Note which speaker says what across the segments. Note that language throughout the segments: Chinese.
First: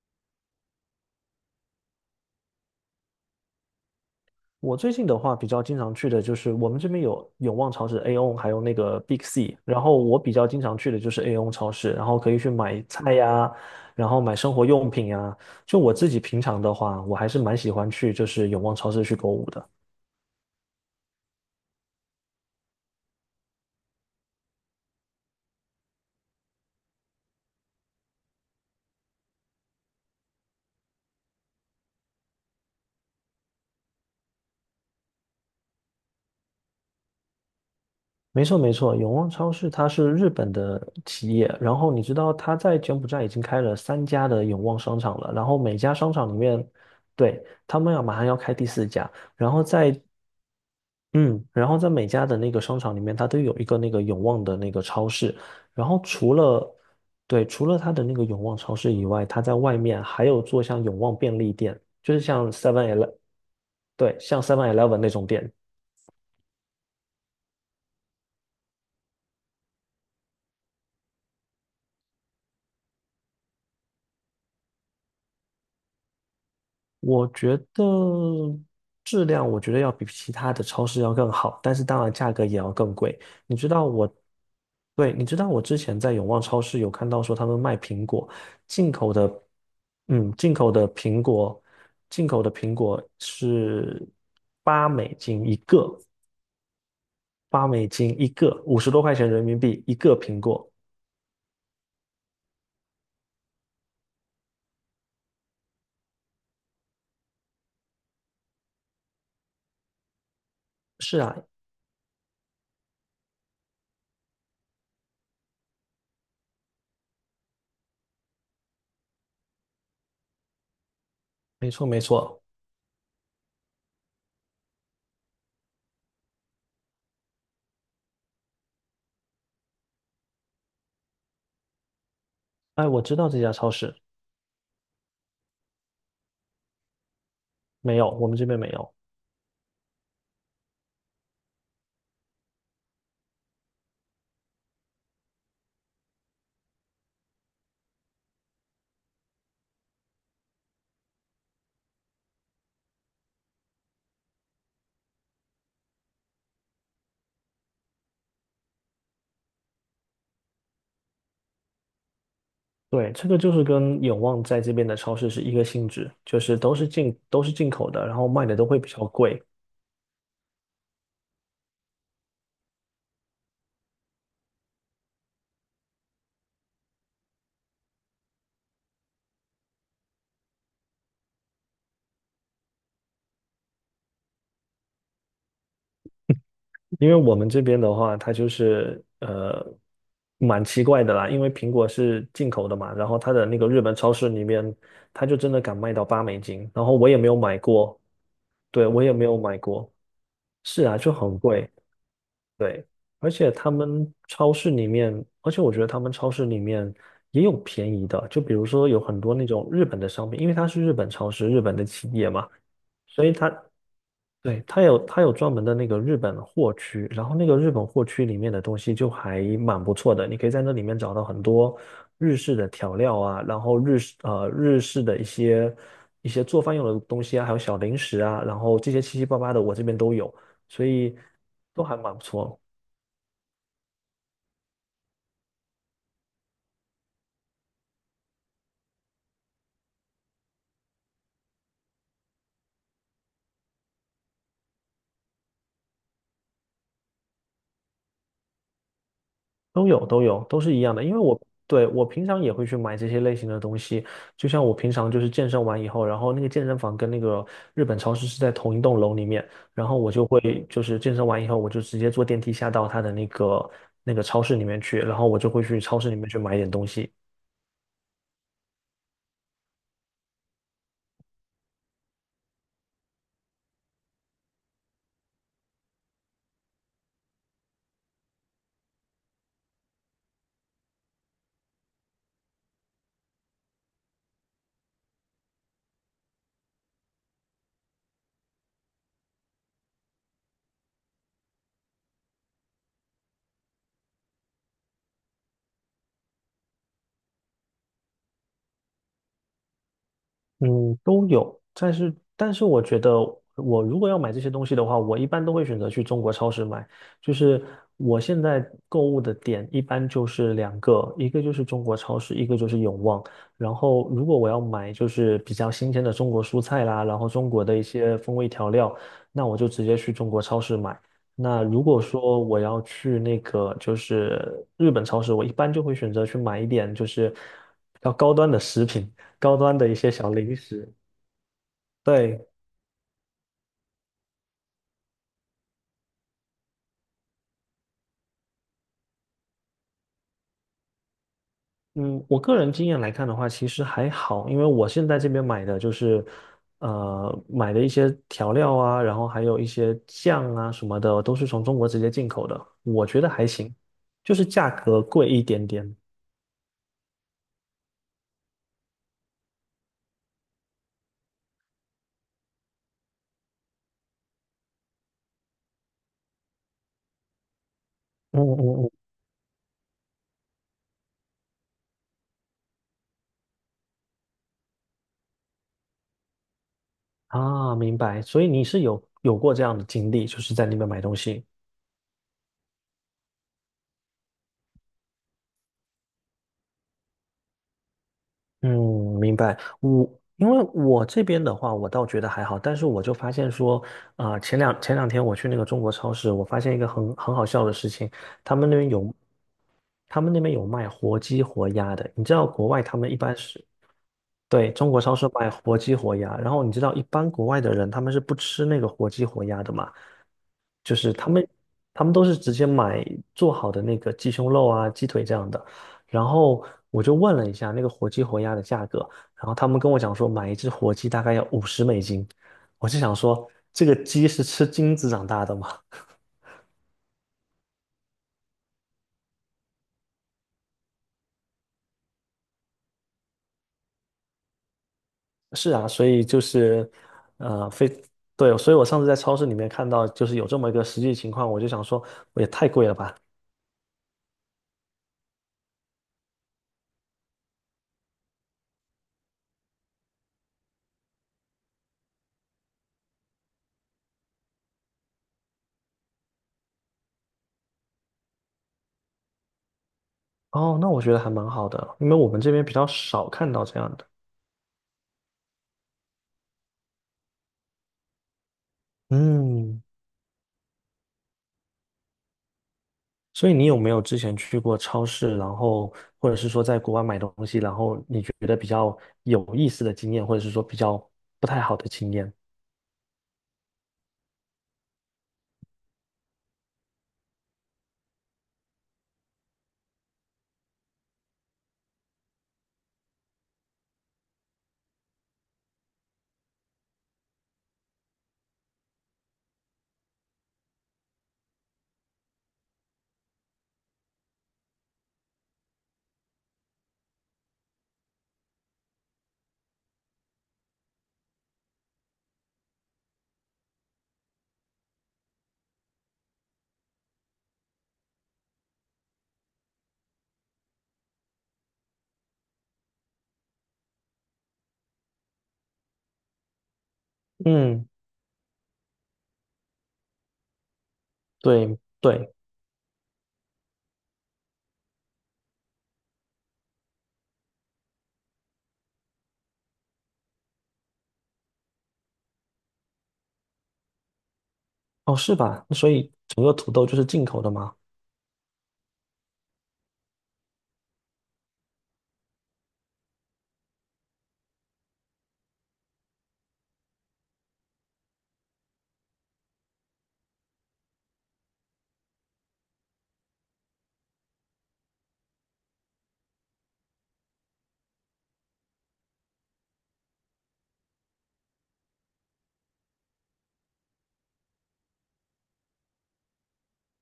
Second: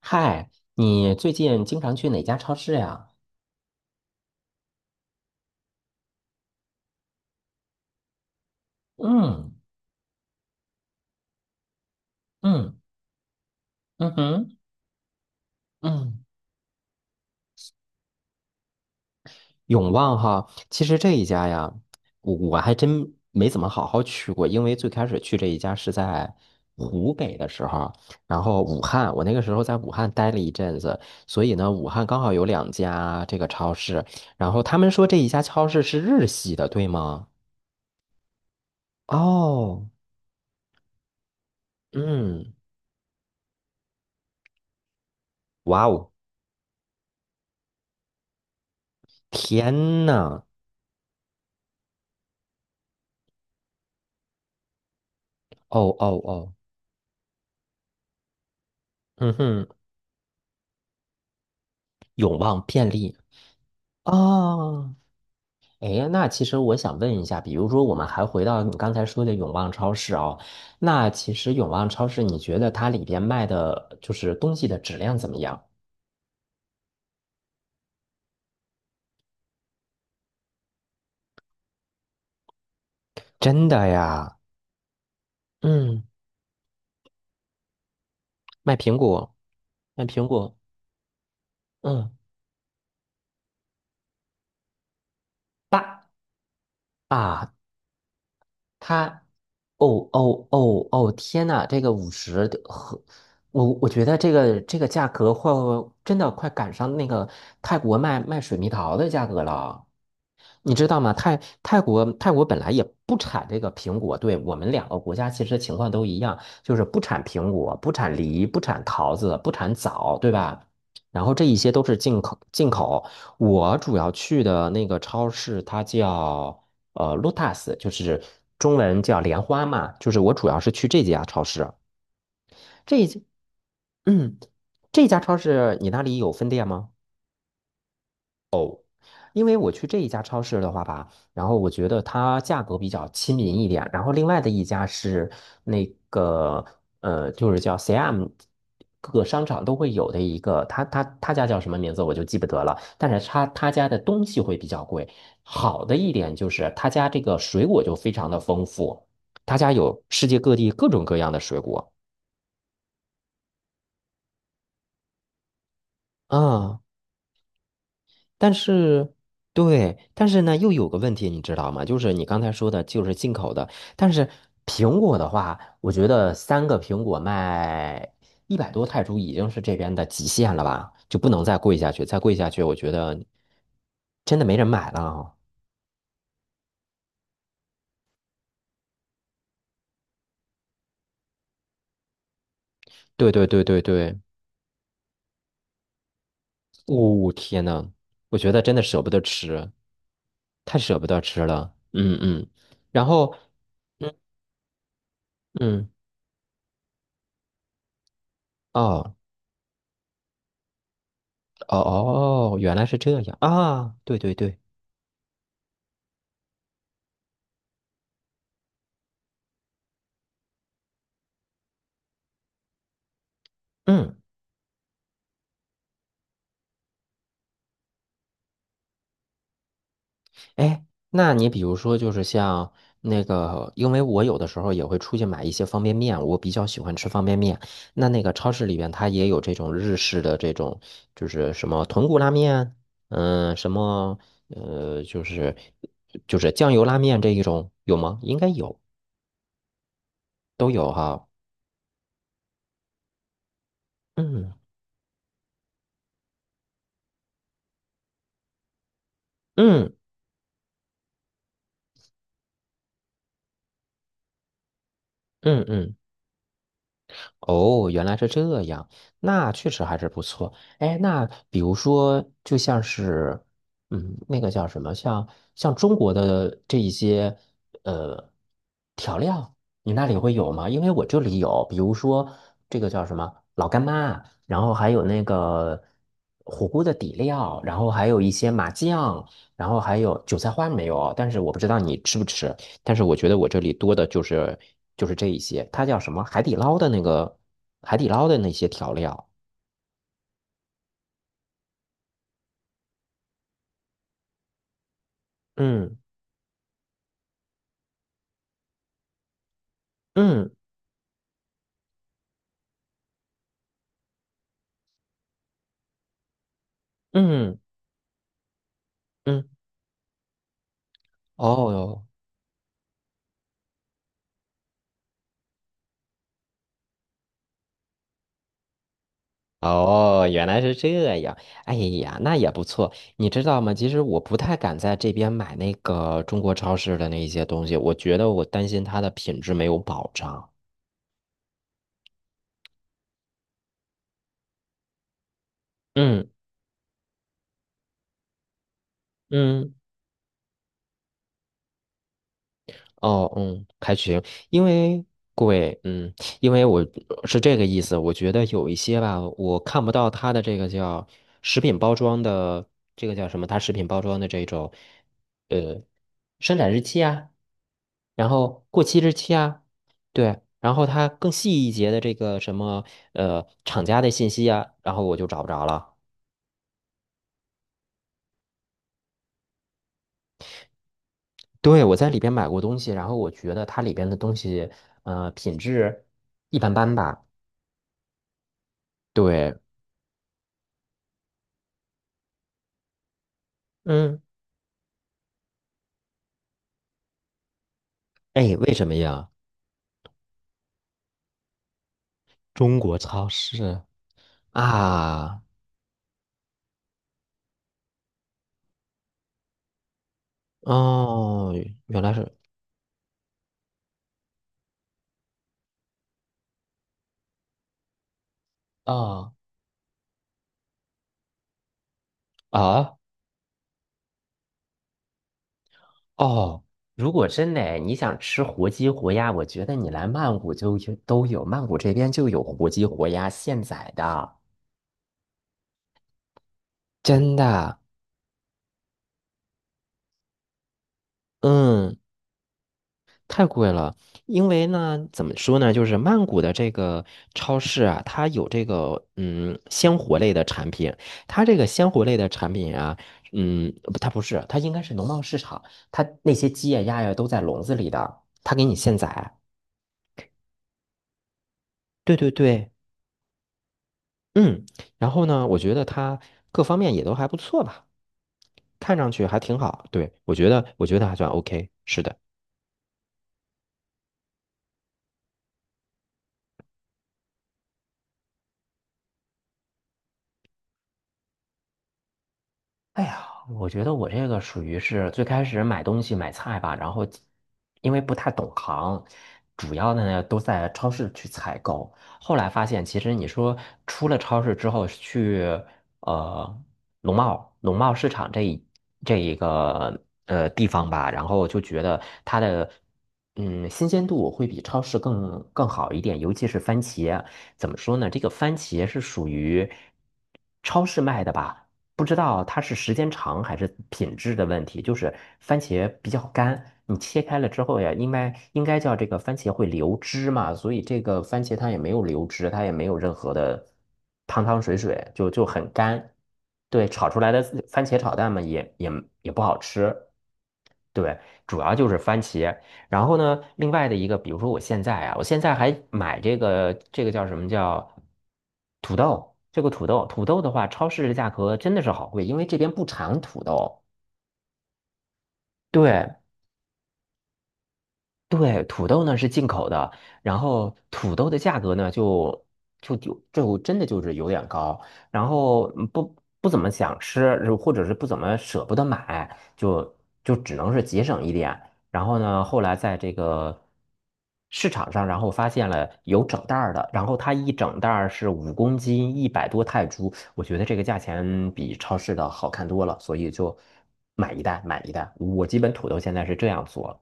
Speaker 1: 嗨，你最近经常去哪家超市呀？
Speaker 2: 我最近的话比较经常去的就是我们这边有永旺超市 AON， 还有那个 Big
Speaker 1: 嗯。
Speaker 2: C，然后我比较经常去的就是 AON 超市，然后可以去
Speaker 1: 嗯。
Speaker 2: 买菜呀，然
Speaker 1: 嗯
Speaker 2: 后买生
Speaker 1: 哼。
Speaker 2: 活用品呀。就我自己
Speaker 1: 嗯，
Speaker 2: 平常的话，我还是蛮喜欢去就是永旺超市去购物的。
Speaker 1: 永旺哈，其实这一家呀，我还真没怎么好好去过。因为最开始去这一家是在湖北的时候，然后武汉，我那个时候在武汉待了一阵子。所以呢，武汉刚好有两家这个超市，然后他们说这一家超市是日系的，对吗？
Speaker 2: 没错没错，永旺超市
Speaker 1: 哦。
Speaker 2: 它是日本的企业。然后你知道
Speaker 1: 嗯。
Speaker 2: 它在柬埔寨已经开了3家的永旺商场了，然后每
Speaker 1: 哇
Speaker 2: 家
Speaker 1: 哦。
Speaker 2: 商场里面，对，他们要马上要开第四家。然后在
Speaker 1: 天呐。
Speaker 2: 嗯，然后在每家的那个商场里面，它都有一个那个永旺的那个超市。然
Speaker 1: 哦
Speaker 2: 后
Speaker 1: 哦
Speaker 2: 除
Speaker 1: 哦。
Speaker 2: 了，对，除了它的那个永旺超市以外，
Speaker 1: 嗯
Speaker 2: 它在
Speaker 1: 哼。
Speaker 2: 外面还有做像永旺便利店，就是
Speaker 1: 永
Speaker 2: 像
Speaker 1: 旺便
Speaker 2: Seven
Speaker 1: 利。
Speaker 2: Eleven。对，像 Seven
Speaker 1: 哦。
Speaker 2: Eleven 那种店。
Speaker 1: 哎，那其实我想问一下，比如说我们还回到你刚才说的永旺超市哦。那其实永旺超市，你觉得它里边卖的就是东西的质量怎么样？
Speaker 2: 我觉得质量，我觉得要比其他的超市要更好，但是当然价格也要更贵。你
Speaker 1: 真
Speaker 2: 知道
Speaker 1: 的
Speaker 2: 我，
Speaker 1: 呀。
Speaker 2: 对，你知道我之前
Speaker 1: 嗯。
Speaker 2: 在永旺超市有看到说他们卖苹果，
Speaker 1: 卖
Speaker 2: 进
Speaker 1: 苹
Speaker 2: 口
Speaker 1: 果。
Speaker 2: 的，
Speaker 1: 卖苹
Speaker 2: 嗯，进
Speaker 1: 果。
Speaker 2: 口的苹果，
Speaker 1: 嗯。
Speaker 2: 进口的苹果是八美金一个，
Speaker 1: 八啊。
Speaker 2: 八美金一个，五十多块
Speaker 1: 它
Speaker 2: 钱人民币一
Speaker 1: 哦
Speaker 2: 个苹
Speaker 1: 哦
Speaker 2: 果。
Speaker 1: 哦哦！天呐，这个五十和我觉得这个价格会真的快赶上那个泰国卖水蜜桃的价格了，你知道吗？泰国本来也不产这个苹果。对，我们两个国家其实情况都一样，就是不产苹果、不产梨、不产桃子、不产枣，对吧？然后这一
Speaker 2: 没
Speaker 1: 些都
Speaker 2: 错，
Speaker 1: 是
Speaker 2: 没
Speaker 1: 进口
Speaker 2: 错。
Speaker 1: 进口。我主要去的那个超市，它叫Lotus，就是中文叫莲花嘛，就是我主要是去这家超市。
Speaker 2: 哎，
Speaker 1: 这
Speaker 2: 我
Speaker 1: 一
Speaker 2: 知
Speaker 1: 家。
Speaker 2: 道这家超市。
Speaker 1: 嗯。这家超市你那里有分店吗？
Speaker 2: 没有，我们这边没有。
Speaker 1: 因为我去这一家超市的话吧，然后我觉得它价格比较亲民一点，然后另外的一家是那个就是叫 CM，各个商场都会有的一个，他家叫什么名字我就记不得了，但是他家的东西会比较贵。好的一点就是他家这个水果就非常的丰富，他家有世界各地各种各样的水果
Speaker 2: 对，这个就是跟永旺在这边的超市是一个性质，就是
Speaker 1: 啊。
Speaker 2: 都是进口的，然后卖
Speaker 1: 但
Speaker 2: 的都会比较
Speaker 1: 是，
Speaker 2: 贵。
Speaker 1: 对，但是呢，又有个问题，你知道吗？就是你刚才说的，就是进口的。但是苹果的话，我觉得3个苹果卖一百多泰铢已经是这边的极限了吧，就不能再贵下去，再贵下去，我觉得真的没人买了啊。
Speaker 2: 因为我们这边的话，它就是蛮奇怪的啦，因为苹果是进口的嘛，然后
Speaker 1: 对
Speaker 2: 它的
Speaker 1: 对
Speaker 2: 那
Speaker 1: 对
Speaker 2: 个
Speaker 1: 对
Speaker 2: 日本超
Speaker 1: 对。
Speaker 2: 市里面，它就真的敢卖到八美金，然后我也没
Speaker 1: 哦
Speaker 2: 有买
Speaker 1: 天呐，
Speaker 2: 过。
Speaker 1: 我觉得真的
Speaker 2: 对，
Speaker 1: 舍
Speaker 2: 我
Speaker 1: 不
Speaker 2: 也
Speaker 1: 得
Speaker 2: 没有买
Speaker 1: 吃，
Speaker 2: 过，
Speaker 1: 太
Speaker 2: 是啊，
Speaker 1: 舍不
Speaker 2: 就
Speaker 1: 得
Speaker 2: 很
Speaker 1: 吃
Speaker 2: 贵。
Speaker 1: 了。嗯嗯。
Speaker 2: 对，
Speaker 1: 然
Speaker 2: 而
Speaker 1: 后。
Speaker 2: 且他们
Speaker 1: 嗯
Speaker 2: 超市里面，而且我觉得
Speaker 1: 嗯。
Speaker 2: 他们超市里面也有便宜的，就比如说有
Speaker 1: 哦
Speaker 2: 很多那种日本的商品，因为它是日本超市，日本
Speaker 1: 哦
Speaker 2: 的企业嘛，
Speaker 1: 哦，原来是这
Speaker 2: 所以
Speaker 1: 样
Speaker 2: 它
Speaker 1: 啊。对对对。
Speaker 2: 对，它有专门的那个日本货区，然后那个日本货区里面的东西就还蛮不错的，你可以在那里面找到很多日式的调料啊，然后
Speaker 1: 嗯。
Speaker 2: 日式的一些做饭用的东西啊，还有小零食啊，然后这些七七八八的我这边都有，
Speaker 1: 哎，
Speaker 2: 所以
Speaker 1: 那你比如
Speaker 2: 都
Speaker 1: 说，
Speaker 2: 还
Speaker 1: 就
Speaker 2: 蛮不
Speaker 1: 是
Speaker 2: 错。
Speaker 1: 像那个，因为我有的时候也会出去买一些方便面，我比较喜欢吃方便面。那个超市里边，它也有这种日式的这种，就是什么豚骨拉面，什么呃，就是就是酱油拉面这一种有吗？应该有，
Speaker 2: 都有都有，都
Speaker 1: 都
Speaker 2: 是一
Speaker 1: 有
Speaker 2: 样的。因为
Speaker 1: 哈。
Speaker 2: 我对，我平常也会去买这些类型的东西。就
Speaker 1: 嗯。
Speaker 2: 像我平常就是健身完以后，然后那个健身房跟那个日本超市是在同一栋楼里面，然
Speaker 1: 嗯。
Speaker 2: 后我就会就是健身完以后，我就直接坐电梯下到他的那个超市里面去，然后我就会
Speaker 1: 嗯。
Speaker 2: 去
Speaker 1: 嗯。
Speaker 2: 超市里面去买一点东西。
Speaker 1: 哦，原来是这样，那确实还是不错。哎，那比如说，就像是，那个叫什么，像中国的这一些呃调料，你那里会有吗？因为我这里有，比如说这个叫什么老干妈，然后还有那个火锅的底料，然后还有一些麻酱，然后还有韭菜花没有，但是我不知道你吃不吃。但是我觉得我这里多的就是这一些。它叫什么？海底捞的那些调料。
Speaker 2: 嗯，都有，但是我觉得，我如果要买这些东西的话，我一般都会选择
Speaker 1: 嗯。
Speaker 2: 去中国超市买。就是我现在购物的点一般就
Speaker 1: 嗯。
Speaker 2: 是两个，一个就是中国超市，一个就是永旺。然后如果我要买就是比较新鲜的中国蔬菜啦，然后中
Speaker 1: 嗯。
Speaker 2: 国的一些风味调料，那
Speaker 1: 嗯。
Speaker 2: 我就直接去中国超市买。
Speaker 1: 哦
Speaker 2: 那如果
Speaker 1: 哟。
Speaker 2: 说我要去那个就是日本超市，我一般就会选择去买一点就是比较高端的食品，高端的一些
Speaker 1: 哦，
Speaker 2: 小
Speaker 1: 原
Speaker 2: 零
Speaker 1: 来是
Speaker 2: 食。
Speaker 1: 这样。哎呀，那
Speaker 2: 对，
Speaker 1: 也不错。你知道吗？其实我不太敢在这边买那个中国超市的那一些东西，我觉得我担心它的品质没有保障。
Speaker 2: 嗯，我个人经验来看的话，其实还好。因为我现在这边买的就是
Speaker 1: 嗯
Speaker 2: 买的一些调料啊，然后还有一
Speaker 1: 嗯。
Speaker 2: 些酱啊什么的，都是从中国直接进口的，我觉得
Speaker 1: 哦。
Speaker 2: 还
Speaker 1: 嗯。
Speaker 2: 行，
Speaker 1: 还行。
Speaker 2: 就是
Speaker 1: 因
Speaker 2: 价格
Speaker 1: 为
Speaker 2: 贵一点
Speaker 1: 贵。
Speaker 2: 点。
Speaker 1: 嗯。因为我是这个意思，我觉得有一些吧，我看不到它的这个叫食品包装的。这个叫什么？它食品包装的这种，呃，生产日期啊，然
Speaker 2: 嗯
Speaker 1: 后过
Speaker 2: 嗯
Speaker 1: 期
Speaker 2: 嗯。
Speaker 1: 日期啊。对，然后它更细一节的这个什么，厂家的信息啊，然后我就找不着了。
Speaker 2: 啊，明白。所以你是有过这样的经历，就是在那边买东西。
Speaker 1: 对，我在里边买过东西，然后我觉得它里边的东西，品质一般般吧。
Speaker 2: 嗯，明
Speaker 1: 对。
Speaker 2: 白。因为我这边的话，我倒觉得还好，但是我就发现说，
Speaker 1: 嗯。
Speaker 2: 啊、前两天我去那个中国超市，我发现一个很好笑的事情。
Speaker 1: 哎，
Speaker 2: 他们
Speaker 1: 为
Speaker 2: 那
Speaker 1: 什
Speaker 2: 边
Speaker 1: 么
Speaker 2: 有，
Speaker 1: 呀？
Speaker 2: 他们那边有卖活鸡活鸭的。你知道国
Speaker 1: 中
Speaker 2: 外他
Speaker 1: 国
Speaker 2: 们一
Speaker 1: 超
Speaker 2: 般是，
Speaker 1: 市
Speaker 2: 对，中国超市
Speaker 1: 啊。
Speaker 2: 卖活鸡活鸭，然后你知道一般国外的人他们是不吃那个活鸡活鸭的嘛，就是他们
Speaker 1: 哦，原
Speaker 2: 他
Speaker 1: 来
Speaker 2: 们都
Speaker 1: 是。
Speaker 2: 是直接买做好的那个鸡胸肉啊、鸡腿这样的。然后我就问了一下那个活鸡活鸭的价格，
Speaker 1: 哦。
Speaker 2: 然后他们跟我讲说买一只活鸡大概要50美金，我
Speaker 1: 啊。
Speaker 2: 就想说这个鸡是吃金子长大的吗？
Speaker 1: 哦。如果真的你想吃活鸡活鸭，我觉得你来曼谷就有都有，曼谷这边就有活鸡活鸭现宰的，
Speaker 2: 是啊，所以就是，
Speaker 1: 真
Speaker 2: 呃，
Speaker 1: 的。
Speaker 2: 非，对，所以我上次在超市里面看到，就是有这么一个实际情况，我就想
Speaker 1: 嗯。
Speaker 2: 说，也太贵了吧。
Speaker 1: 太贵了，因为呢，怎么说呢，就是曼谷的这个超市啊，它有这个鲜活类的产品，它这个鲜活类的产品啊，不，它不是，它应该是农贸市场，它那些鸡呀、鸭呀都在笼子里的，它给你现宰。
Speaker 2: 哦，那我觉得还蛮好的，因为
Speaker 1: 对
Speaker 2: 我
Speaker 1: 对
Speaker 2: 们这边
Speaker 1: 对。
Speaker 2: 比较少看到这样的。
Speaker 1: 嗯，然后呢，我觉得它各方面也都还不错吧，看上去还挺
Speaker 2: 嗯。
Speaker 1: 好。对，我觉得，我觉得还算 OK，是的。
Speaker 2: 所以你有没有之前去过超市，然后或者是说在国外买东西，然后你觉得比较有意思的经验，或者是说比较不太好的经验？
Speaker 1: 哎呀，我觉得我这个属于是最开始买东西买菜吧，然后因为不太懂行，主要的呢都在超市去采购。后来发现，其实你说出了超市之后去呃农贸市场这一个地方吧，然后就觉得它的新鲜度会比超市更好一点，尤其是番茄。怎么说呢？这个番茄是属于超市卖的吧？不知道它是时间长还是品质的问题，就是番茄比较干，你切开了之后呀，应该叫这个番茄会流汁嘛，所以这个番茄它也没有流汁，它也没有任何的汤汤水水，就很干。对，炒出来的番
Speaker 2: 嗯，
Speaker 1: 茄炒蛋嘛，也不好吃。对，主要
Speaker 2: 对
Speaker 1: 就是番
Speaker 2: 对，
Speaker 1: 茄。然后呢，另外的一个，比如说我现在啊，我现在还买这个叫什么叫土豆，这个土豆，土豆的话，超市的价格真的是好贵，因为这边不产土豆。
Speaker 2: 哦，是吧？所以
Speaker 1: 对，
Speaker 2: 整个土豆就是进口的吗？
Speaker 1: 对，土豆呢是进口的，然后土豆的价格呢就真的就是有点高，然后不怎么想吃，或者是不怎么舍不得买，就只能是节省一点。然后呢，后来在这个市场上，然后发现了有整袋儿的，然后它一整袋儿是5公斤，一百多泰铢，我觉得这个价钱比超市的好看多了，所以就买一袋买一袋。我基本土豆现在是这样做。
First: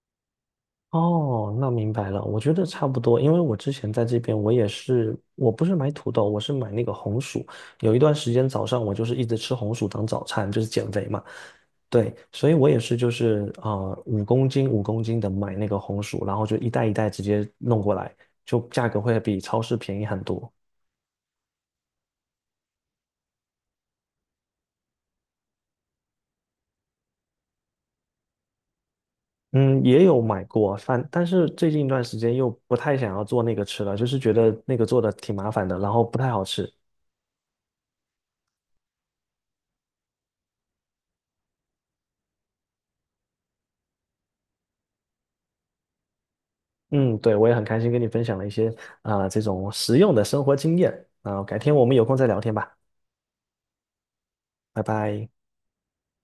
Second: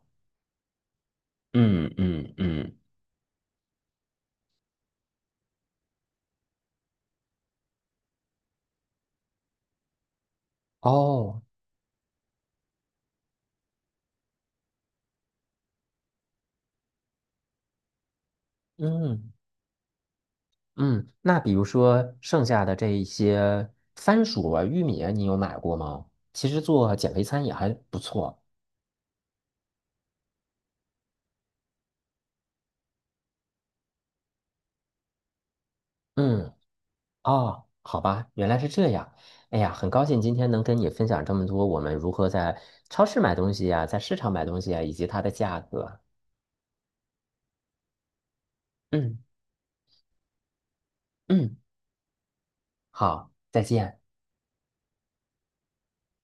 Speaker 2: 哦，那
Speaker 1: 嗯。
Speaker 2: 明白了。
Speaker 1: 嗯。
Speaker 2: 我觉得
Speaker 1: 嗯。
Speaker 2: 差不多，因为我之前在这边，我也是，我不是买土豆，我是买那个红薯。有一段时间早上我就是一直吃红薯当早餐，就是减肥嘛。
Speaker 1: 哦。
Speaker 2: 对，所以我也是，就是五公斤五公斤的买那个红薯，然后就一袋一袋直接弄过来，就价格会
Speaker 1: 嗯
Speaker 2: 比超市便宜很多。
Speaker 1: 嗯。那比如说剩下的这一些番薯啊、玉米啊，你有买过吗？其实做减肥餐也还不错。
Speaker 2: 嗯，也有买过饭，但是最近一段时间又不太想要做那个吃了，就是觉得那个做的挺麻烦的，然后不太好
Speaker 1: 嗯。
Speaker 2: 吃。
Speaker 1: 哦，好吧，原来是这样。哎呀，很高兴今天能跟你分享这么多，我们如何在超市买东西呀、在市场买东西啊，以及它的价格。
Speaker 2: 嗯，对，我也很开心跟你分享了一些
Speaker 1: 嗯
Speaker 2: 啊、这种实用的生活经验啊、
Speaker 1: 嗯。
Speaker 2: 改天我们有空再聊天吧。
Speaker 1: 好，再见。
Speaker 2: 拜拜。